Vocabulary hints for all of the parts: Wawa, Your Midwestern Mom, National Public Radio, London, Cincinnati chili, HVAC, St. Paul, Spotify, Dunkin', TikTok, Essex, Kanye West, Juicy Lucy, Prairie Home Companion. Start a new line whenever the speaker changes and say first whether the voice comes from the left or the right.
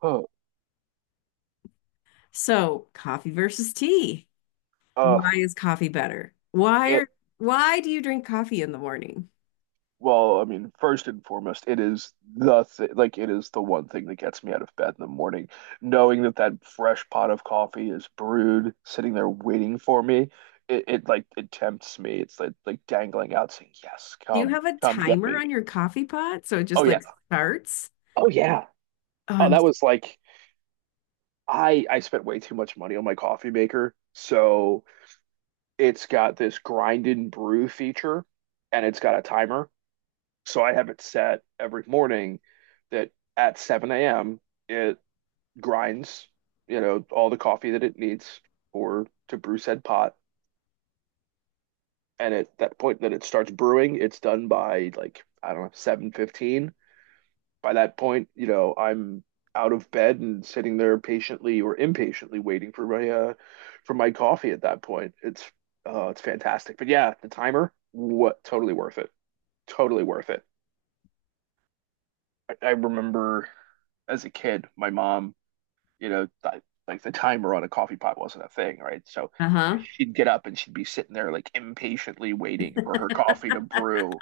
right: Huh.
left: So, coffee versus tea. Why
right: Uh,
left: is coffee better?
right: it,
left: Why do you drink coffee in the morning?
right: well, I mean, first and foremost, it is the th like it is the one thing that gets me out of bed in the morning, knowing that that fresh pot of coffee is brewed, sitting there waiting for me. It like it tempts me. It's like dangling out, saying, "Yes,
left: Do you
right: come,
left: have a
right: come get
left: timer
right: me."
left: on your coffee pot so it
right: Oh
left: just
right: yeah,
left: like starts?
right: oh yeah.
left: Oh,
right: Oh,
left: I'm
right: that was like I spent way too much money on my coffee maker, so it's got this grind and brew feature, and it's got a timer. So I have it set every morning that at 7 a.m. it grinds, you know, all the coffee that it needs for to brew said pot. And at that point that it starts brewing, it's done by like, I don't know, 7:15. By that point, you know, I'm out of bed and sitting there patiently or impatiently waiting for my coffee at that point. It's fantastic. But yeah, the timer, what totally worth it. Totally worth it. I remember as a kid, my mom, you know, th like the timer on a coffee pot wasn't a thing, right? So
left: uh-huh.
right: she'd get up and she'd be sitting there like impatiently waiting for her coffee to brew.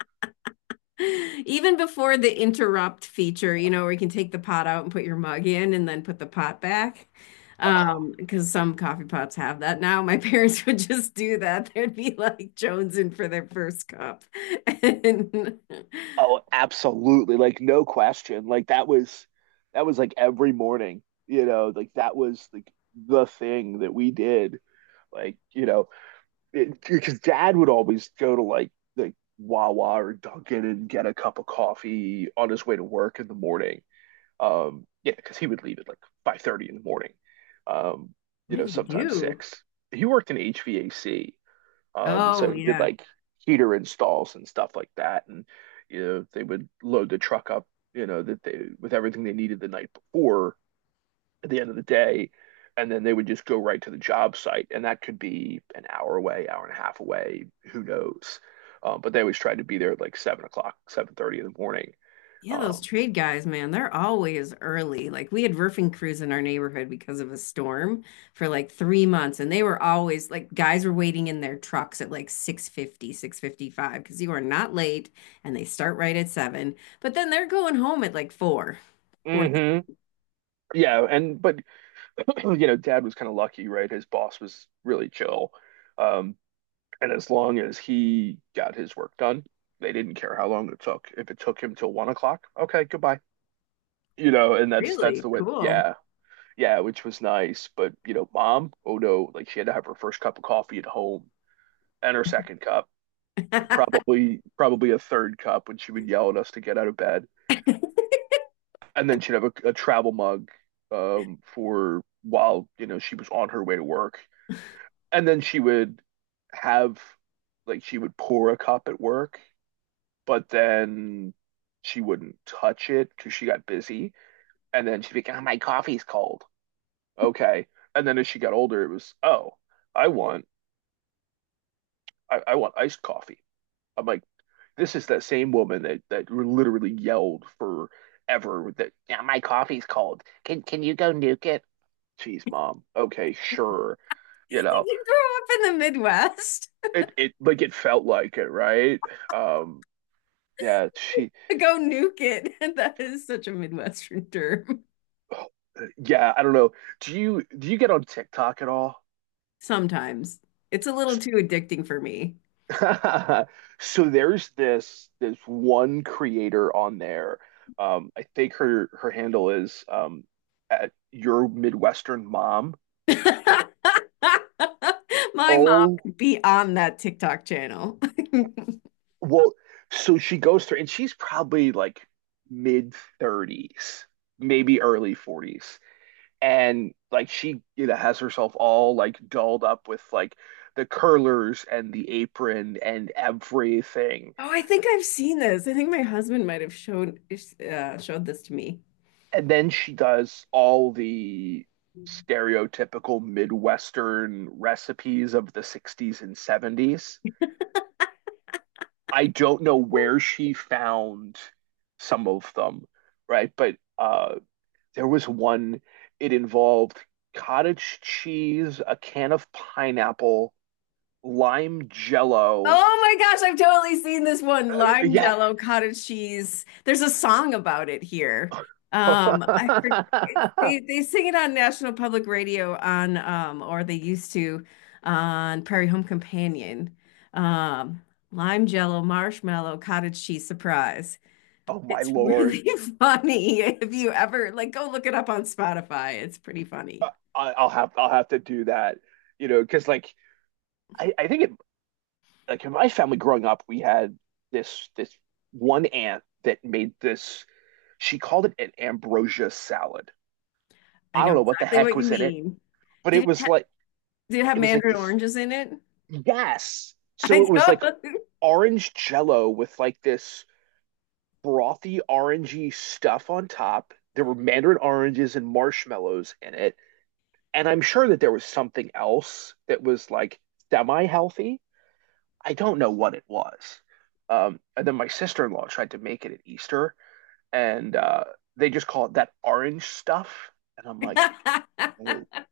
left: Even before the interrupt feature, you know, where you can take the pot out and put your mug in and then put the pot back.
right: Oh,
left: Because some coffee pots have that now. My parents would just do that. They'd be like jonesing for their first cup. And
right: oh, absolutely. Like no question. Like that was like every morning, you know, like that was like the thing that we did. Like, you know, it, because dad would always go to like Wawa or Dunkin' and get a cup of coffee on his way to work in the morning. Yeah, because he would leave at like 5:30 in the morning. Um,
left: what
right: you
left: did
right: know,
left: he
right: sometimes
left: do?
right: six. He worked in HVAC.
left: Oh,
right: So he did
left: yeah.
right: like heater installs and stuff like that. And you know, they would load the truck up, you know, that they with everything they needed the night before at the end of the day, and then they would just go right to the job site. And that could be an hour away, hour and a half away, who knows? But they always tried to be there at like 7 o'clock, 7:30 in the morning.
left: Yeah, those
right: Um,
left: trade guys, man, they're always early. Like we had roofing crews in our neighborhood because of a storm for like three months, and they were always like guys were waiting in their trucks at like 6:50, 6:55, because you are not late and they start right at seven. But then they're going home at like four. Four.
right: hmm, yeah, and but you know, Dad was kind of lucky, right? His boss was really chill. Um, and as long as he got his work done, they didn't care how long it took. If it took him till 1 o'clock, okay, goodbye. You know, and that's
left: Really
right: that's the way,
left: cool.
right: yeah, yeah, which was nice. But you know, mom, oh no, like she had to have her first cup of coffee at home and her second cup.
left: Did
right: And probably a third cup when she would yell at us to get out of bed, and then she'd have a travel mug, for while she was on her way to work, and then she would have like she would pour a cup at work, but then she wouldn't touch it because she got busy. And then she'd be like, "Oh, my coffee's cold." Okay. And then as she got older, it was, "Oh, I want I want iced coffee." I'm like, this is that same woman that that literally yelled forever that, "Yeah, my coffee's cold. Can you go nuke it?" Jeez, mom. Okay, sure. You know,
left: you grow up in the Midwest?
right: it like it felt like it, right? Um, yeah, she.
left: Go nuke it. That is such a Midwestern term.
right: Yeah, I don't know. Do you get on TikTok at all?
left: Sometimes it's a little too addicting for me.
right: So there's this one creator on there. I think her handle is @YourMidwesternMom.
left: My mom
right: Oh,
left: could be on that TikTok channel.
right: well, so she goes through, and she's probably like mid 30s, maybe early 40s. And like she, you know, has herself all like dolled up with like the curlers and the apron and everything.
left: Oh, I think I've seen this. I think my husband might have showed showed this to me.
right: And then she does all the stereotypical midwestern recipes of the 60s and 70s. I don't know where she found some of them, right? But there was one. It involved cottage cheese, a can of pineapple, lime jello.
left: Oh my gosh, I've totally seen this one. Lime
right: Yeah.
left: jello, cottage cheese. There's a song about it here. Um, I for- it's, they they sing it on National Public Radio on or they used to on Prairie Home Companion. Um, Lime jello, marshmallow, cottage cheese surprise.
right: Oh my
left: It's
right: Lord.
left: really funny. If you ever like go look it up on Spotify, it's pretty funny.
right: I'll have to do that. You know, because like I think it like in my family growing up, we had this one aunt that made this. She called it an ambrosia salad.
left: I
right: I
left: know
right: don't know what the
left: exactly
right: heck
left: what you
right: was in it,
left: mean.
right: but
left: Did
right: it
left: it,
right: was like,
left: did it have
right: it was like
left: mandarin
right: this.
left: oranges in it?
right: Yes,
left: I
right: so it was like
left: don't.
right: orange jello with like this frothy orangey stuff on top. There were mandarin oranges and marshmallows in it. And I'm sure that there was something else that was like semi healthy. I don't know what it was. And then my sister-in-law tried to make it at Easter, and they just call it that orange stuff. And I'm like, oh.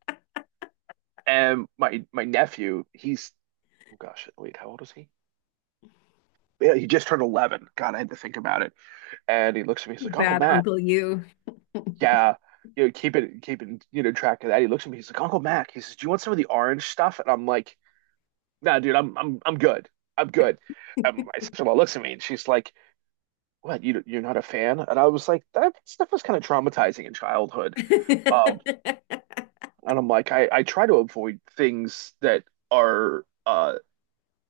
right: And my nephew, he's oh gosh, wait, how old is he? Yeah, he just turned 11. God, I had to think about it. And he looks at me, he's
left: Too
right: like, Uncle
left: bad,
right: Matt,
left: Uncle You.
right: yeah, you know, keeping track of that. He looks at me, he's like, Uncle Mac, he says, do you want some of the orange stuff? And I'm like, nah, dude, I'm good. I'm good. And my sister-in-law looks at me and she's like, "What? You're not a fan?" And I was like, "That stuff was kind of traumatizing in childhood." Um, and I'm like, I try to avoid things that are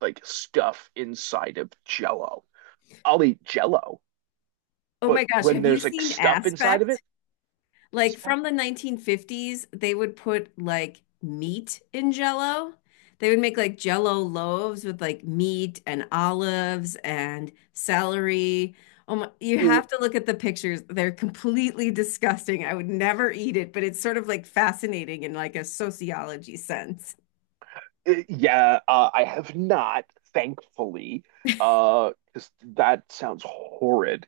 right: like stuff inside of Jello. I'll eat Jello,
left: Oh my
right: but
left: gosh,
right: when
left: have you
right: there's like
left: seen
right: stuff inside of it,
left: Aspect? Like
right: like,
left: from the 1950s, they would put like meat in jello. They would make like jello loaves with like meat and olives and celery. Oh my, you
right: "Well,
left: have to look at the pictures. They're completely disgusting. I would never eat it, but it's sort of like fascinating in like a sociology sense.
right: yeah, I have not, thankfully, because that sounds horrid.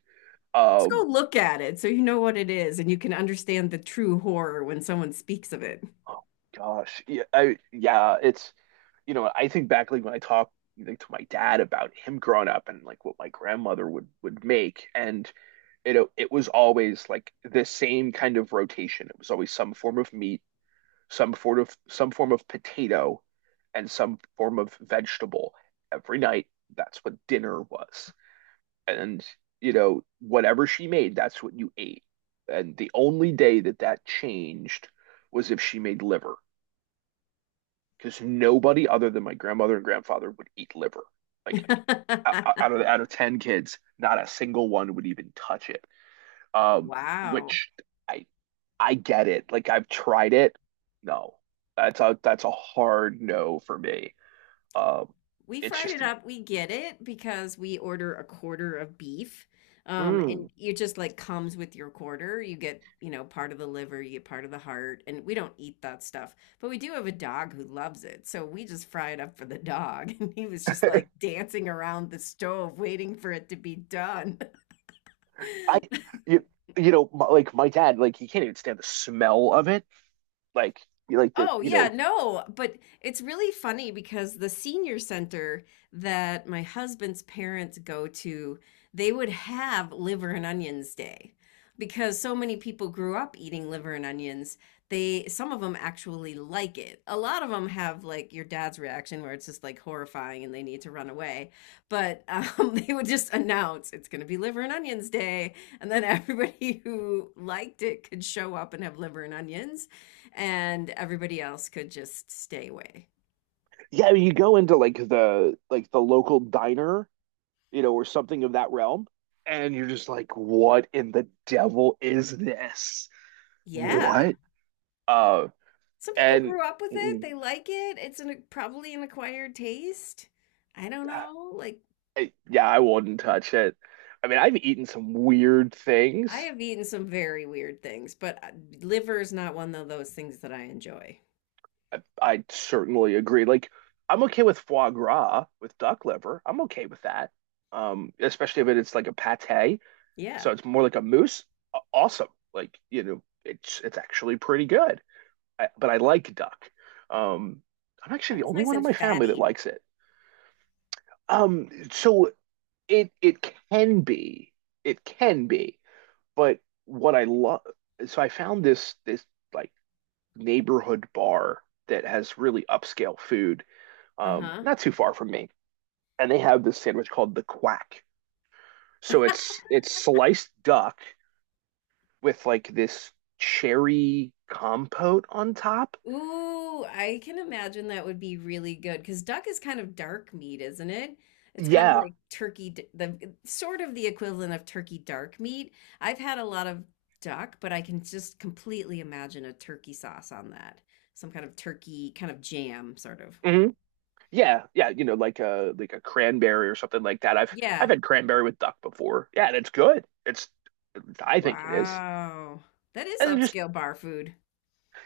left: Just
right: Um
left: go look at it so you know what it is and you can understand the true horror when someone speaks of it.
right: Oh gosh, yeah, I, yeah. It's you know, I think back like when I talk like to my dad about him growing up and like what my grandmother would make, and you know, it was always like the same kind of rotation. It was always some form of meat, some form of potato, and some form of vegetable every night. That's what dinner was, and you know, whatever she made, that's what you ate. And the only day that that changed was if she made liver because nobody other than my grandmother and grandfather would eat liver. Like out of 10 kids, not a single one would even touch it. Um,
left: Wow.
right: which I I get it. Like I've tried it. No. That's a hard no for me. Um,
left: We
right: it's
left: fried
right: just
left: it
right: an-
left: up. We get it because we order a quarter of beef.
right: mm,
left: And it just like comes with your quarter. You get, you know, part of the liver, you get part of the heart, and we don't eat that stuff. But we do have a dog who loves it. So we just fry it up for the dog. And he was just like dancing around the stove waiting for it to be done.
right: I you, you know my, like my dad, like he can't even stand the smell of it. Like you like the
left: Oh,
right: you
left: yeah,
right: know
left: no, but it's really funny because the senior center that my husband's parents go to, they would have liver and onions day because so many people grew up eating liver and onions. They, some of them actually like it. A lot of them have like your dad's reaction where it's just like horrifying and they need to run away. But they would just announce it's going to be liver and onions day. And then everybody who liked it could show up and have liver and onions and everybody else could just stay away.
right: yeah, you go into like the local diner, you know, or something of that realm. And you're just like, what in the devil is this?
left: Yeah.
right: What? Uh,
left: Some people
right: and
left: grew up with it.
right: mm,
left: They like it. It's an, probably an acquired taste. I don't know. Like,
right: yeah, I wouldn't touch it. I mean, I've eaten some weird
left: I
right: things.
left: have eaten some very weird things, but liver is not one of those things that I enjoy.
right: I certainly agree. Like, I'm okay with foie gras, with duck liver. I'm okay with that. Especially if it's like a pate,
left: Yeah.
right: so it's more like a mousse. Awesome. Like, you know, it's actually pretty good. But I like duck. Um, I'm
left: Like
right: actually the
left: it's
right: only
left: nice
right: one in
left: and
right: my family that
left: fatty.
right: likes it. So it can be, it can be, but what I love, so I found this like neighborhood bar that has really upscale food,
left: Uh-huh.
right: not too far from me, and they have this sandwich called the Quack. So it's sliced duck with like this cherry compote on top.
left: Ooh, I can imagine that would be really good because duck is kind of dark meat, isn't it? It's kind of
right: Yeah.
left: like turkey, d- the sort of the equivalent of turkey dark meat. I've had a lot of duck, but I can just completely imagine a turkey sauce on that. Some kind of turkey, kind of jam, sort of.
right: Mhm. Yeah, yeah, you know, like a cranberry or something like that. I've
left: Yeah.
right: had cranberry with duck before. Yeah, and it's good. It's I think it is.
left: Wow. That is
right: And it just
left: upscale bar food.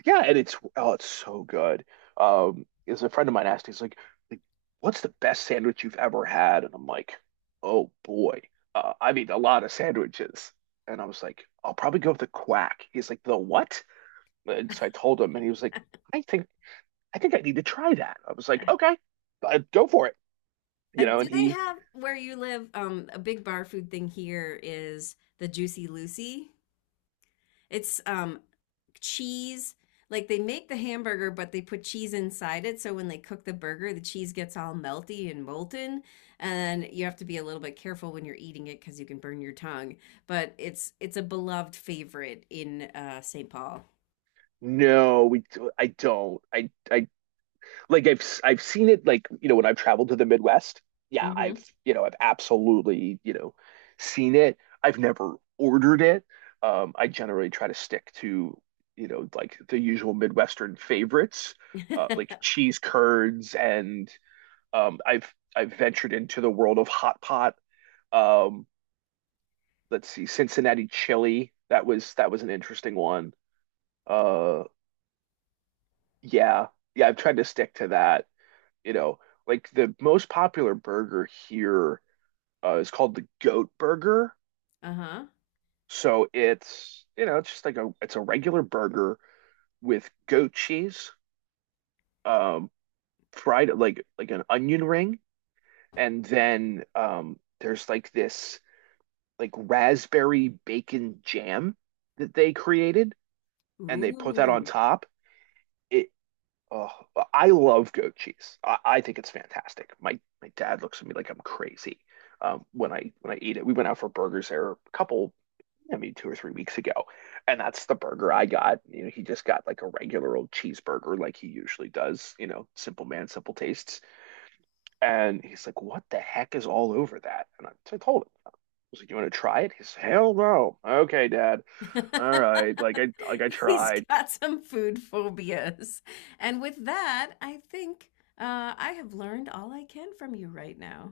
right: yeah, and it's oh, it's so good. Is a friend of mine asked, he's like, what's the best sandwich you've ever had? And I'm like, oh boy, I've eaten a lot of sandwiches. And I was like, I'll probably go with the quack. He's like, the what? And so I told him, and he was like, I think I think I need to try that. I was like, okay, go for it. You know,
left: Do
right: and
left: they
right: he
left: have where you live? A big bar food thing here is the Juicy Lucy. It's cheese. Like they make the hamburger, but they put cheese inside it. So when they cook the burger, the cheese gets all melty and molten. And you have to be a little bit careful when you're eating it because you can burn your tongue. But it's a beloved favorite in St. Paul.
right: no, we I don't. I like I've seen it like, you know, when I've traveled to the Midwest. Yeah,
left: Hmm.
right: I've, you know, I've absolutely, you know, seen it. I've never ordered it. I generally try to stick to, you know, like the usual Midwestern favorites, like cheese curds and I've ventured into the world of hot pot. Um, let's see, Cincinnati chili. That was an interesting one. Uh yeah. Yeah, I've tried to stick to that. You know, like the most popular burger here is called the goat burger.
left: Uh-huh.
right: So it's, you know, it's just like a it's a regular burger with goat cheese, um, fried like an onion ring, and then there's like this like raspberry bacon jam that they created, and they put that on
left: Ooh.
right: top. It Oh, I love goat cheese. I think it's fantastic. My dad looks at me like I'm crazy, when I eat it. We went out for burgers there a couple, I mean, 2 or 3 weeks ago, and that's the burger I got. You know, he just got like a regular old cheeseburger, like he usually does. You know, simple man, simple tastes. And he's like, "What the heck is all over that?" And so I told him, "I was like, you want to try it?" He's, "Hell no." Okay, Dad. All right. Like I
left: He's
right: tried.
left: got some food phobias. And with that, I think I have learned all I can from you right now.